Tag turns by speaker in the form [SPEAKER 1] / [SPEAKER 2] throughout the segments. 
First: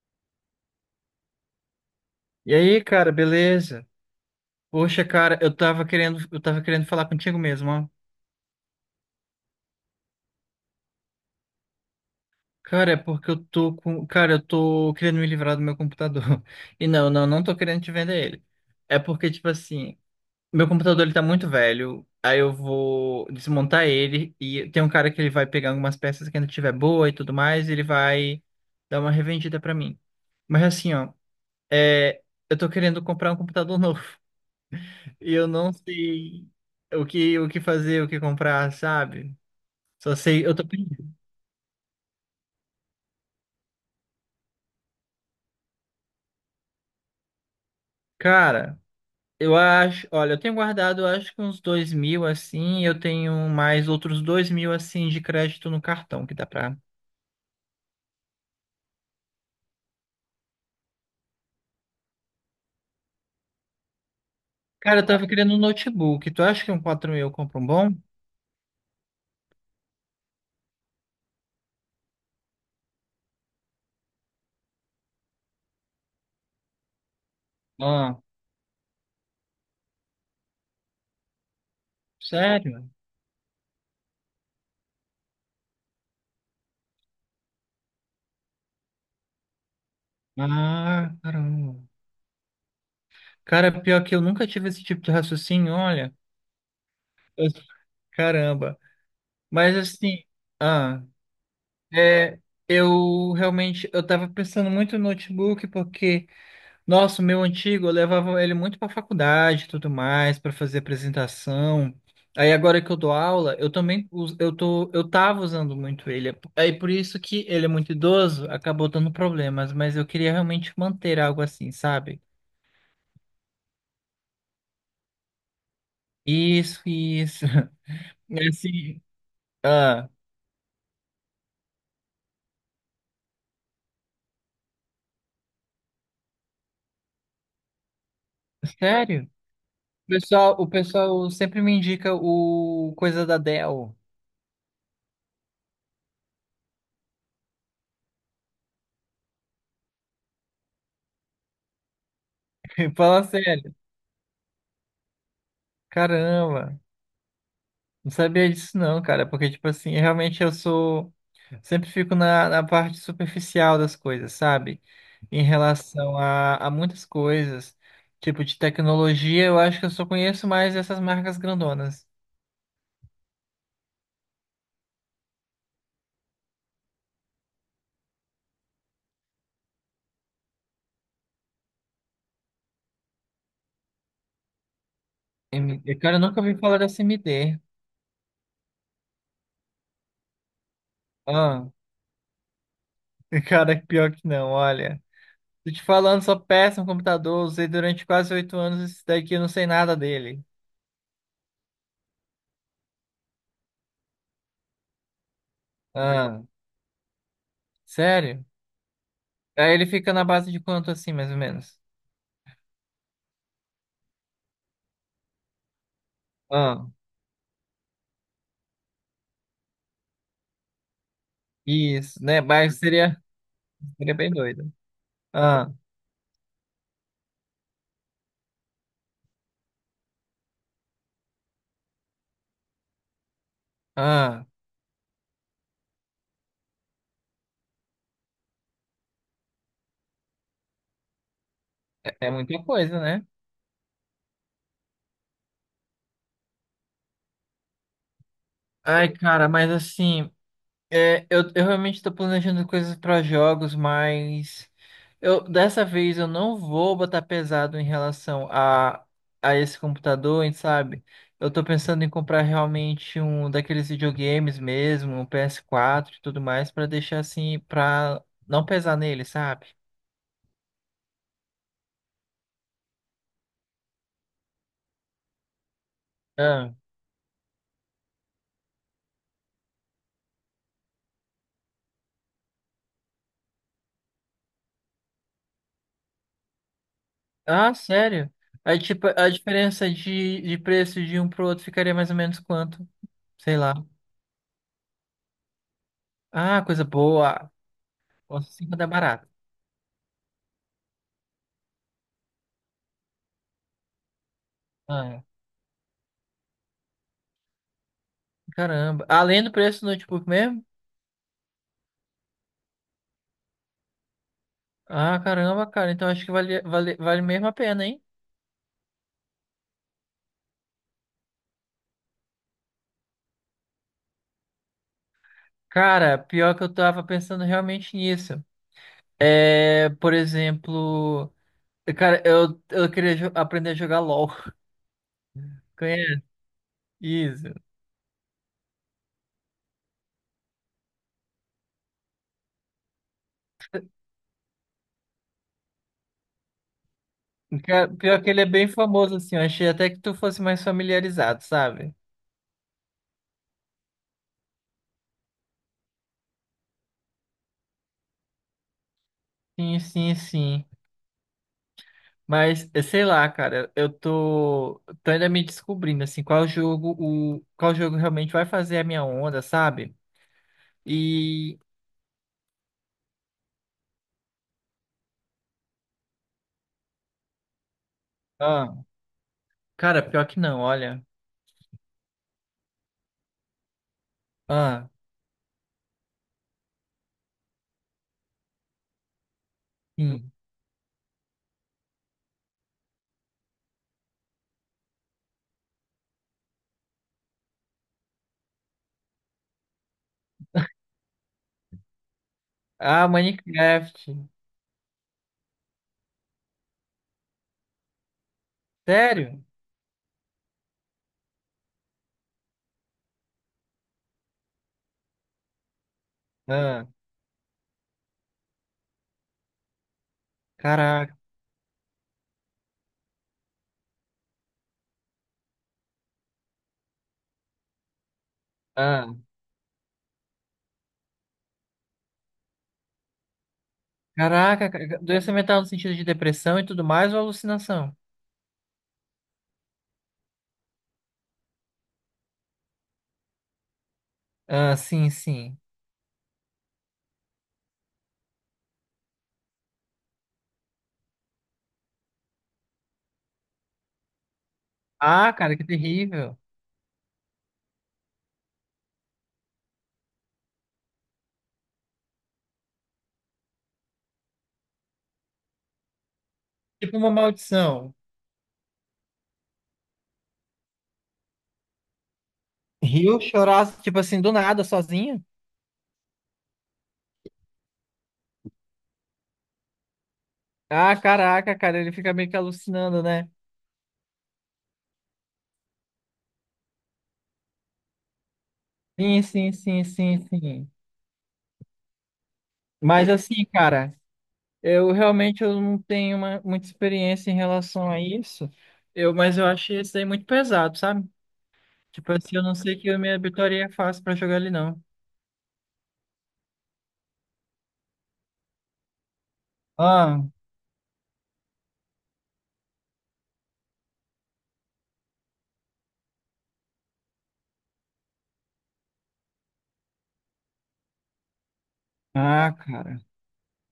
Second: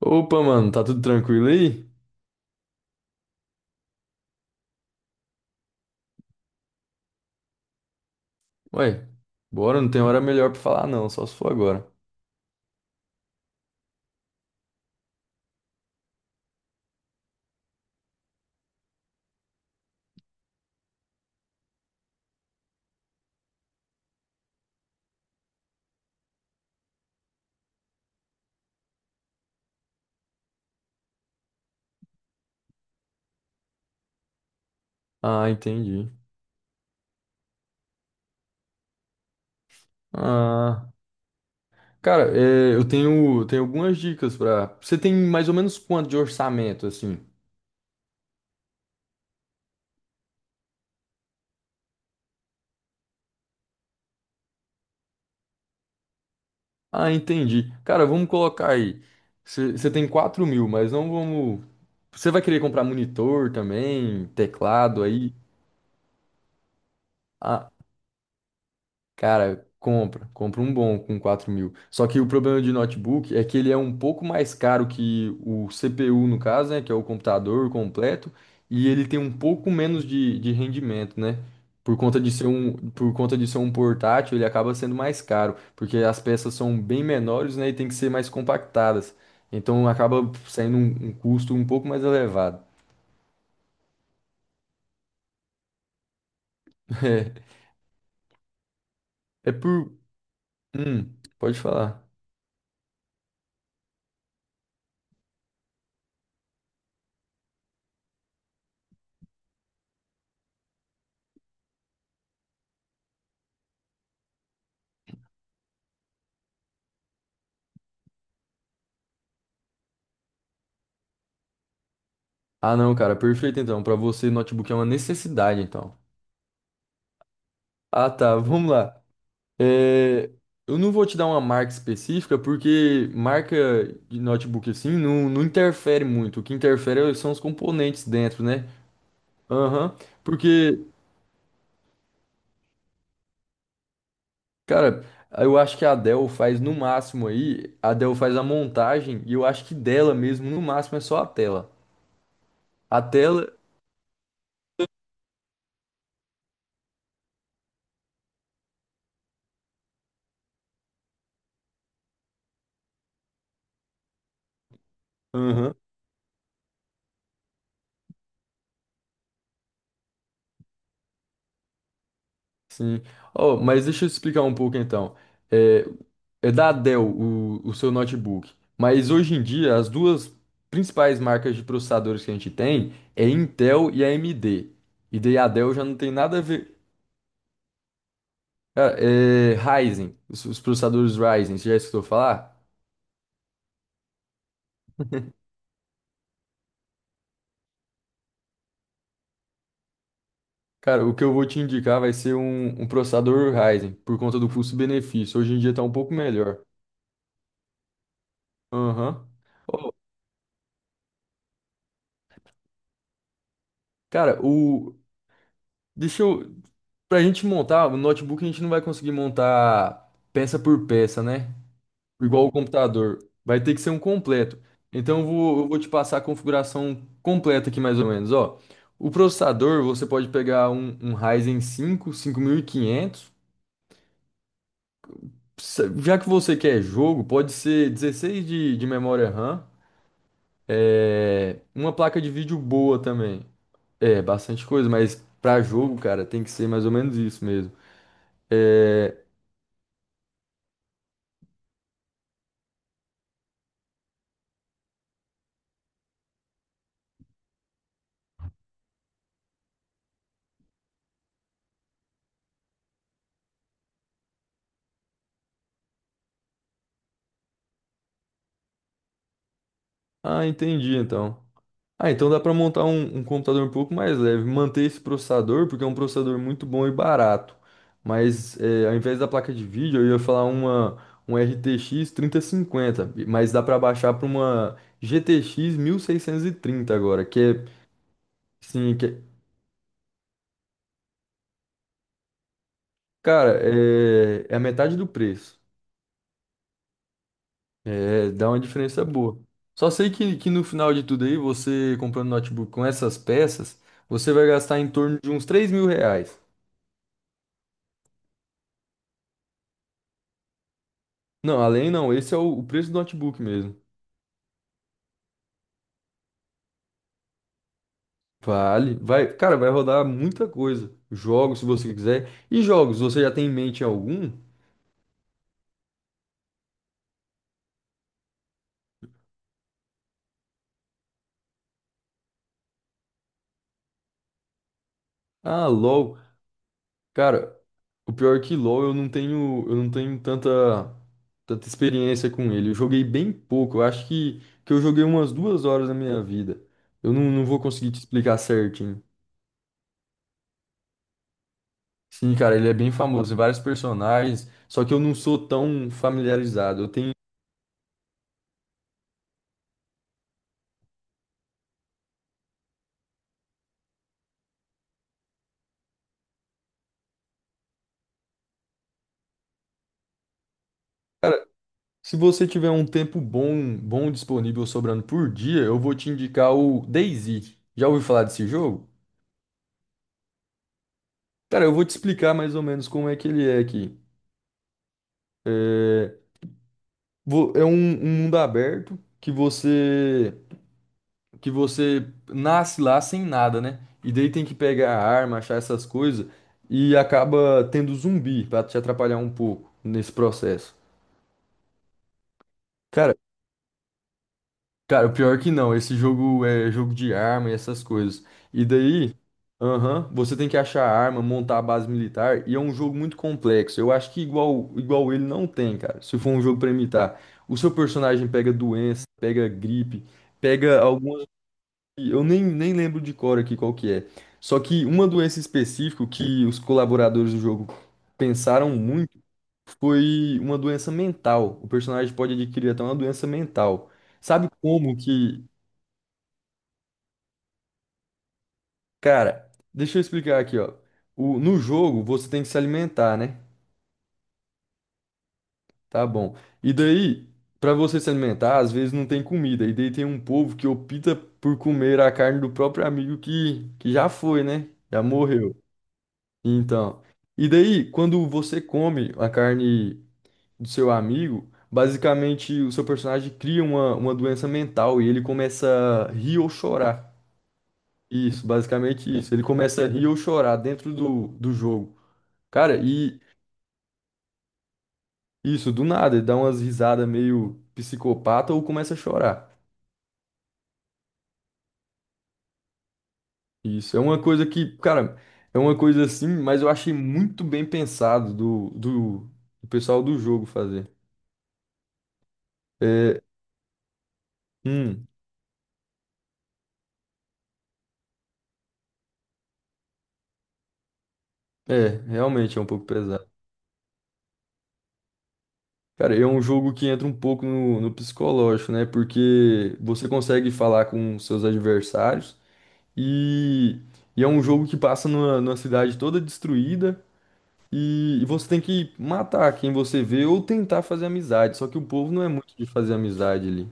[SPEAKER 1] Opa, mano, tá tudo tranquilo aí?
[SPEAKER 2] E aí, cara, beleza? Poxa, cara, eu tava querendo falar contigo mesmo, ó.
[SPEAKER 1] Ué, bora, não tem hora melhor pra falar não, só se for agora.
[SPEAKER 2] Cara, é porque eu tô querendo me livrar do meu computador. E não, não, não tô querendo te vender ele. É porque, tipo assim, meu computador ele tá muito velho, aí eu vou desmontar ele e tem um cara que ele vai pegar algumas peças que ainda tiver boa e tudo mais, e ele vai dar uma revendida pra mim. Mas assim, ó, é, eu tô querendo comprar um computador novo. E eu
[SPEAKER 1] Ah,
[SPEAKER 2] não
[SPEAKER 1] entendi.
[SPEAKER 2] sei o que fazer, o que comprar, sabe? Só sei, eu tô
[SPEAKER 1] Ah,
[SPEAKER 2] perdido.
[SPEAKER 1] cara, é, tenho algumas dicas pra... Você tem mais ou menos quanto de orçamento, assim?
[SPEAKER 2] Cara, eu acho, olha, eu tenho guardado, eu acho que uns 2.000 assim, e eu tenho mais outros 2.000 assim de crédito no cartão que dá pra.
[SPEAKER 1] Ah, entendi. Cara, vamos colocar aí. Você tem 4.000, mas não vamos... Você vai querer comprar monitor também,
[SPEAKER 2] Cara,
[SPEAKER 1] teclado
[SPEAKER 2] eu tava
[SPEAKER 1] aí?
[SPEAKER 2] querendo um notebook. Tu acha que um 4.000 eu compro um
[SPEAKER 1] Ah,
[SPEAKER 2] bom?
[SPEAKER 1] cara, compra. Compra um bom com 4.000. Só que o problema de notebook é que ele é um pouco mais caro que o CPU, no caso, né? Que é o computador
[SPEAKER 2] Ah,
[SPEAKER 1] completo. E ele tem um pouco menos de rendimento, né?
[SPEAKER 2] sério?
[SPEAKER 1] Por conta de ser um portátil, ele acaba sendo mais caro. Porque as peças são bem menores, né? E tem que ser mais compactadas. Então acaba saindo um
[SPEAKER 2] Ah,
[SPEAKER 1] custo um
[SPEAKER 2] caramba.
[SPEAKER 1] pouco mais elevado.
[SPEAKER 2] Cara, pior que eu nunca tive esse tipo de raciocínio, olha. Eu- Caramba.
[SPEAKER 1] É, é
[SPEAKER 2] Mas
[SPEAKER 1] por.
[SPEAKER 2] assim, ah.
[SPEAKER 1] Hum, pode falar.
[SPEAKER 2] É, eu realmente, eu tava pensando muito no notebook porque, nossa, o meu antigo, eu levava ele muito pra faculdade e tudo mais, pra fazer apresentação. Aí agora que eu dou aula, eu também, eu tava usando muito ele. Aí por isso que ele é muito idoso, acabou dando problemas, mas eu queria realmente manter algo assim, sabe?
[SPEAKER 1] Ah, não, cara, perfeito então. Pra você, notebook é uma necessidade, então.
[SPEAKER 2] Isso, isso.
[SPEAKER 1] Ah, tá, vamos lá.
[SPEAKER 2] Assim, ah,
[SPEAKER 1] É, eu não vou te dar uma marca específica, porque marca de notebook assim não interfere muito. O que interfere são os componentes dentro, né?
[SPEAKER 2] sério?
[SPEAKER 1] Aham.
[SPEAKER 2] O
[SPEAKER 1] Porque,
[SPEAKER 2] pessoal sempre me indica o coisa da Dell.
[SPEAKER 1] cara, eu acho que a Dell faz no máximo aí, a Dell faz a montagem, e eu acho que dela mesmo, no máximo, é só a tela. A
[SPEAKER 2] Fala
[SPEAKER 1] tela.
[SPEAKER 2] sério. Caramba, não sabia disso não, cara, porque, tipo assim, eu realmente eu sou, sempre fico na, parte superficial das coisas, sabe? Em
[SPEAKER 1] Aham.
[SPEAKER 2] relação a muitas coisas, tipo de tecnologia, eu acho que eu só conheço mais essas marcas grandonas.
[SPEAKER 1] Sim. Oh, mas deixa eu explicar um pouco então. É, é da Dell o seu notebook. Mas hoje em dia, as duas principais marcas de processadores que a gente tem é Intel e a AMD. E daí a Dell
[SPEAKER 2] M
[SPEAKER 1] já não
[SPEAKER 2] D.
[SPEAKER 1] tem
[SPEAKER 2] Cara, eu
[SPEAKER 1] nada
[SPEAKER 2] nunca
[SPEAKER 1] a
[SPEAKER 2] ouvi
[SPEAKER 1] ver.
[SPEAKER 2] falar dessa MD.
[SPEAKER 1] Ah, é Ryzen, os processadores Ryzen, você
[SPEAKER 2] Ah,
[SPEAKER 1] já escutou falar?
[SPEAKER 2] cara, pior que não, olha. Tô te falando, sou péssimo computador, usei durante quase 8 anos esse daqui, eu não sei nada dele.
[SPEAKER 1] Cara, o que eu vou te indicar vai ser um processador Ryzen, por conta do custo-benefício. Hoje em dia tá um pouco
[SPEAKER 2] Ah,
[SPEAKER 1] melhor.
[SPEAKER 2] sério?
[SPEAKER 1] Aham.
[SPEAKER 2] Aí ele
[SPEAKER 1] Ô,
[SPEAKER 2] fica na base de quanto assim, mais ou menos?
[SPEAKER 1] cara, o. Deixa eu. Pra gente montar, o notebook a gente não vai conseguir montar peça por peça, né?
[SPEAKER 2] Isso, né?
[SPEAKER 1] Igual o
[SPEAKER 2] Mas
[SPEAKER 1] computador. Vai ter que ser um
[SPEAKER 2] seria bem
[SPEAKER 1] completo.
[SPEAKER 2] doido.
[SPEAKER 1] Então eu
[SPEAKER 2] Ah,
[SPEAKER 1] vou te passar a configuração completa aqui mais ou menos, ó. O processador, você pode pegar um Ryzen 5, 5500.
[SPEAKER 2] ah,
[SPEAKER 1] Já que você quer jogo, pode ser 16 de memória RAM. É, uma placa de
[SPEAKER 2] é
[SPEAKER 1] vídeo
[SPEAKER 2] muita
[SPEAKER 1] boa
[SPEAKER 2] coisa, né?
[SPEAKER 1] também. É, bastante coisa, mas pra jogo, cara, tem que ser mais ou menos isso mesmo.
[SPEAKER 2] Ai,
[SPEAKER 1] É,
[SPEAKER 2] cara, mas assim, eu realmente tô planejando coisas para jogos, mas eu dessa vez eu não vou botar pesado em relação a, esse computador, hein, sabe? Eu tô pensando em comprar realmente um daqueles videogames mesmo, um PS4 e tudo mais, para deixar assim, pra não pesar nele, sabe?
[SPEAKER 1] ah, entendi então. Ah, então dá para montar um computador um pouco mais leve, manter esse processador, porque é um processador muito bom e barato. Mas é, ao invés da placa de vídeo, eu ia falar uma um RTX 3050, mas dá para baixar para uma GTX 1630 agora, que é,
[SPEAKER 2] Ah, sério? Aí,
[SPEAKER 1] sim, que
[SPEAKER 2] tipo, a
[SPEAKER 1] é-
[SPEAKER 2] diferença de preço de um pro outro ficaria mais ou menos quanto? Sei
[SPEAKER 1] cara,
[SPEAKER 2] lá.
[SPEAKER 1] é, é a metade do preço.
[SPEAKER 2] Ah, coisa boa.
[SPEAKER 1] É, dá
[SPEAKER 2] Nossa,
[SPEAKER 1] uma
[SPEAKER 2] 50 é
[SPEAKER 1] diferença
[SPEAKER 2] barato.
[SPEAKER 1] boa. Só sei que no final de tudo aí, você comprando notebook com essas peças, você vai gastar em
[SPEAKER 2] Ah,
[SPEAKER 1] torno
[SPEAKER 2] é.
[SPEAKER 1] de uns R$ 3.000.
[SPEAKER 2] Caramba. Além do preço do notebook mesmo?
[SPEAKER 1] Não, além não, esse é o preço do notebook mesmo.
[SPEAKER 2] Ah, caramba, cara. Então acho que vale, vale, vale mesmo a pena, hein?
[SPEAKER 1] Vale, vai, cara, vai rodar muita coisa. Jogos, se você quiser. E jogos, você já tem em mente algum?
[SPEAKER 2] Cara, pior que eu tava pensando realmente nisso. É, por exemplo, cara, eu queria aprender a jogar LOL.
[SPEAKER 1] Ah, LoL.
[SPEAKER 2] Conhece? Isso.
[SPEAKER 1] Cara, o pior é que LoL eu não tenho tanta experiência com ele. Eu joguei bem pouco. Eu acho que eu joguei umas 2 horas da minha vida. Eu não, não vou
[SPEAKER 2] Cara,
[SPEAKER 1] conseguir te
[SPEAKER 2] pior que
[SPEAKER 1] explicar
[SPEAKER 2] ele é bem
[SPEAKER 1] certinho.
[SPEAKER 2] famoso, assim. Eu achei até que tu fosse mais familiarizado, sabe?
[SPEAKER 1] Sim, cara, ele é bem famoso, tem vários personagens, só que eu não sou tão familiarizado. Eu tenho,
[SPEAKER 2] Sim, sim, sim. Mas, sei lá, cara, eu tô ainda me descobrindo, assim, qual jogo realmente vai fazer a minha onda, sabe?
[SPEAKER 1] cara,
[SPEAKER 2] E,
[SPEAKER 1] se você tiver um tempo bom, bom disponível sobrando por dia, eu vou te indicar o DayZ. Já ouviu falar desse
[SPEAKER 2] ah,
[SPEAKER 1] jogo?
[SPEAKER 2] cara, pior que não, olha.
[SPEAKER 1] Cara, eu vou te explicar mais ou menos como é que ele é aqui.
[SPEAKER 2] Ah,
[SPEAKER 1] É, é um mundo aberto
[SPEAKER 2] sim.
[SPEAKER 1] que você nasce lá sem nada, né? E daí tem que pegar a arma, achar essas coisas e acaba tendo zumbi pra te atrapalhar um pouco nesse processo.
[SPEAKER 2] Ah,
[SPEAKER 1] Cara,
[SPEAKER 2] Minecraft.
[SPEAKER 1] Cara, o pior que não. Esse jogo é jogo de arma e essas coisas. E daí,
[SPEAKER 2] Sério?
[SPEAKER 1] aham, você tem que achar a arma, montar a base militar, e é um jogo muito complexo. Eu acho que igual ele não tem, cara. Se for um jogo pra
[SPEAKER 2] Ah,
[SPEAKER 1] imitar, o seu personagem pega doença, pega gripe, pega
[SPEAKER 2] caraca.
[SPEAKER 1] algumas. Eu nem, nem lembro de cor aqui qual que é. Só que uma doença específica que os colaboradores do jogo pensaram
[SPEAKER 2] Ah,
[SPEAKER 1] muito foi uma doença mental. O personagem pode adquirir até uma doença mental. Sabe
[SPEAKER 2] caraca,
[SPEAKER 1] como
[SPEAKER 2] doença
[SPEAKER 1] que,
[SPEAKER 2] mental no sentido de depressão e tudo mais ou alucinação?
[SPEAKER 1] cara, deixa eu explicar aqui, ó. No jogo você tem que se alimentar, né?
[SPEAKER 2] Ah, sim, sim.
[SPEAKER 1] Tá bom. E daí, pra você se alimentar, às vezes não tem comida. E daí tem um povo que opta por comer a carne do próprio amigo que já foi, né? Já
[SPEAKER 2] Ah,
[SPEAKER 1] morreu.
[SPEAKER 2] cara, que terrível.
[SPEAKER 1] Então, e daí, quando você come a carne do seu amigo, basicamente o seu personagem cria uma doença mental e ele começa a rir ou
[SPEAKER 2] Tipo uma
[SPEAKER 1] chorar.
[SPEAKER 2] maldição.
[SPEAKER 1] Isso, basicamente isso. Ele começa a rir ou chorar dentro do jogo. Cara,
[SPEAKER 2] Rio
[SPEAKER 1] e
[SPEAKER 2] chorar, tipo assim, do nada, sozinho?
[SPEAKER 1] isso, do nada, ele dá umas risadas meio psicopata ou começa a chorar.
[SPEAKER 2] Ah, caraca, cara, ele fica meio que alucinando, né?
[SPEAKER 1] Isso, é uma coisa que, cara, é uma coisa assim, mas eu achei muito bem pensado
[SPEAKER 2] Sim, sim,
[SPEAKER 1] do
[SPEAKER 2] sim,
[SPEAKER 1] pessoal do
[SPEAKER 2] sim,
[SPEAKER 1] jogo
[SPEAKER 2] sim.
[SPEAKER 1] fazer.
[SPEAKER 2] Mas
[SPEAKER 1] É,
[SPEAKER 2] assim, cara, eu
[SPEAKER 1] hum,
[SPEAKER 2] realmente eu não tenho muita experiência em relação a isso. Mas eu achei isso aí muito pesado, sabe?
[SPEAKER 1] é,
[SPEAKER 2] Tipo assim, eu não
[SPEAKER 1] realmente é um
[SPEAKER 2] sei
[SPEAKER 1] pouco
[SPEAKER 2] que eu me
[SPEAKER 1] pesado.
[SPEAKER 2] habituaria fácil pra jogar ele, não.
[SPEAKER 1] Cara, é um jogo que entra um pouco no, no psicológico, né? Porque você
[SPEAKER 2] Ah,
[SPEAKER 1] consegue falar com seus adversários e, e é um jogo que passa numa cidade toda destruída. E você tem que matar quem você vê ou tentar fazer amizade. Só que o povo não é
[SPEAKER 2] ah,
[SPEAKER 1] muito de fazer
[SPEAKER 2] cara.
[SPEAKER 1] amizade ali.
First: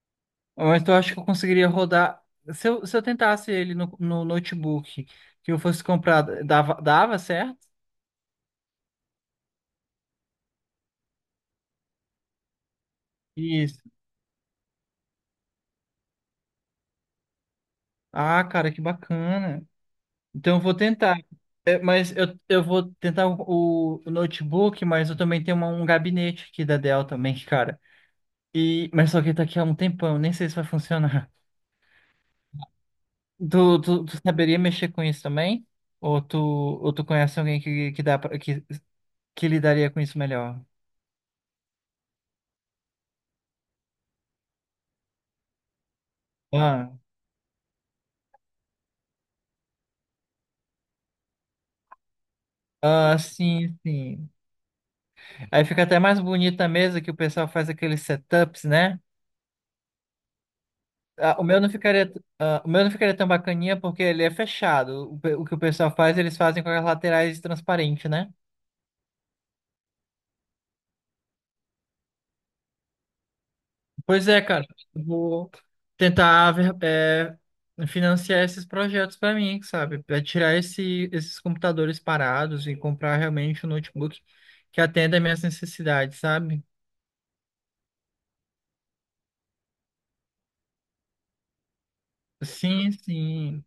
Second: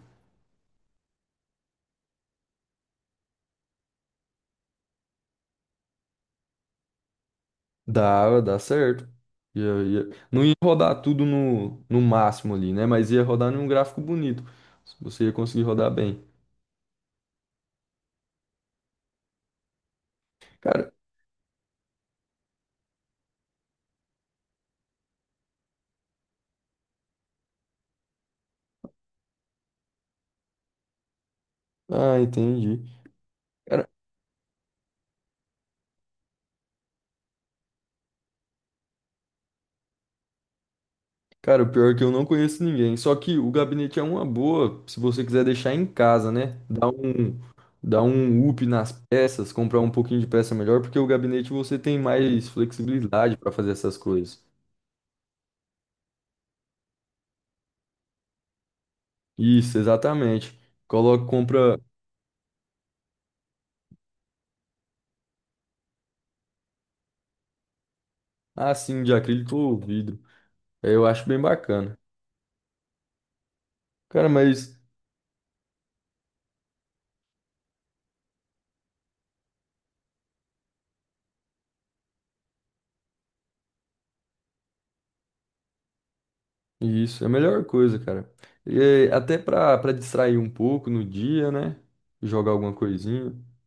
[SPEAKER 2] Mas eu acho que eu conseguiria rodar. Se eu tentasse ele no notebook que eu fosse comprar, dava certo?
[SPEAKER 1] Dá, dá certo. Ia- ia- Não ia rodar tudo no máximo ali, né? Mas ia rodar num
[SPEAKER 2] Isso.
[SPEAKER 1] gráfico bonito. Você ia conseguir rodar bem.
[SPEAKER 2] Ah, cara, que bacana. Então eu vou
[SPEAKER 1] Cara,
[SPEAKER 2] tentar. É, mas eu vou tentar o notebook, mas eu também tenho um gabinete aqui da Dell também, cara. E, mas só que tá aqui há um tempão, nem sei se vai funcionar.
[SPEAKER 1] ah, entendi.
[SPEAKER 2] Tu saberia mexer com isso também? Ou tu conhece alguém que, dá pra, que, que lidaria com isso melhor?
[SPEAKER 1] Cara, o pior é que eu não conheço ninguém. Só que o gabinete é uma boa, se você quiser deixar em casa, né? Dar
[SPEAKER 2] Ah,
[SPEAKER 1] dar um up nas peças, comprar um pouquinho de peça melhor, porque o gabinete você tem mais
[SPEAKER 2] ah,
[SPEAKER 1] flexibilidade para fazer
[SPEAKER 2] sim,
[SPEAKER 1] essas
[SPEAKER 2] sim.
[SPEAKER 1] coisas.
[SPEAKER 2] Aí fica até mais bonita a mesa que o pessoal faz aqueles setups, né?
[SPEAKER 1] Isso, exatamente. Coloca,
[SPEAKER 2] Ah, o meu não
[SPEAKER 1] compra
[SPEAKER 2] ficaria, ah, o meu não ficaria tão bacaninha porque ele é fechado. O que o pessoal faz, eles fazem com as laterais transparentes, né?
[SPEAKER 1] assim de acrílico ou vidro. É, eu acho bem bacana. Cara,
[SPEAKER 2] Pois é, cara.
[SPEAKER 1] mas
[SPEAKER 2] Eu vou tentar financiar esses projetos para mim, sabe? Para tirar esses computadores parados e comprar realmente um notebook que atenda às minhas necessidades, sabe?
[SPEAKER 1] isso é a melhor coisa, cara. E, é, até para distrair um pouco no dia, né? Jogar alguma
[SPEAKER 2] Sim,
[SPEAKER 1] coisinha.
[SPEAKER 2] sim.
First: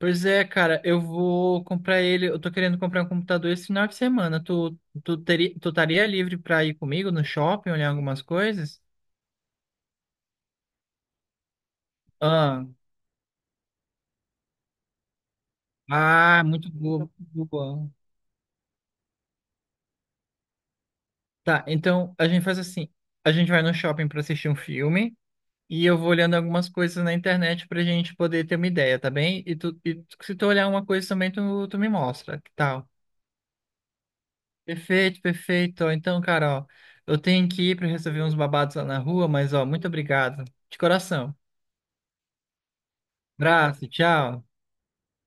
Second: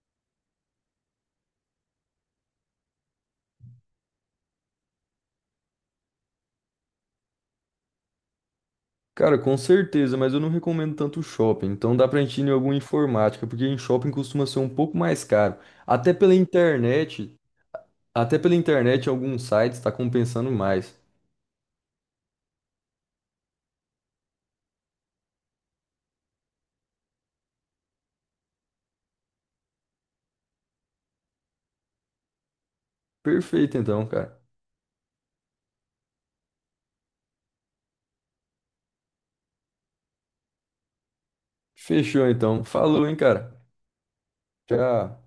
[SPEAKER 2] Pois é, cara, eu vou comprar ele. Eu tô querendo comprar um computador esse final de semana. Tu estaria livre pra ir comigo no shopping olhar algumas coisas?
[SPEAKER 1] Cara, com certeza, mas eu não recomendo tanto shopping. Então dá pra gente ir em
[SPEAKER 2] Ah,
[SPEAKER 1] alguma informática, porque em shopping costuma ser um pouco mais caro. Até pela
[SPEAKER 2] ah, muito boa,
[SPEAKER 1] internet,
[SPEAKER 2] muito boa.
[SPEAKER 1] até pela internet alguns sites tá compensando mais.
[SPEAKER 2] Tá, então a gente faz assim: a gente vai no shopping pra assistir um filme e eu vou olhando algumas coisas na internet pra gente poder ter uma ideia, tá bem? E se tu olhar uma coisa também, tu me mostra, que tal?
[SPEAKER 1] Perfeito então, cara.
[SPEAKER 2] Perfeito, perfeito. Então, cara, ó, eu tenho que ir para resolver uns babados lá na rua, mas ó, muito obrigado. De coração.
[SPEAKER 1] Fechou então. Falou, hein, cara.
[SPEAKER 2] Abraço, tchau.
[SPEAKER 1] Tchau.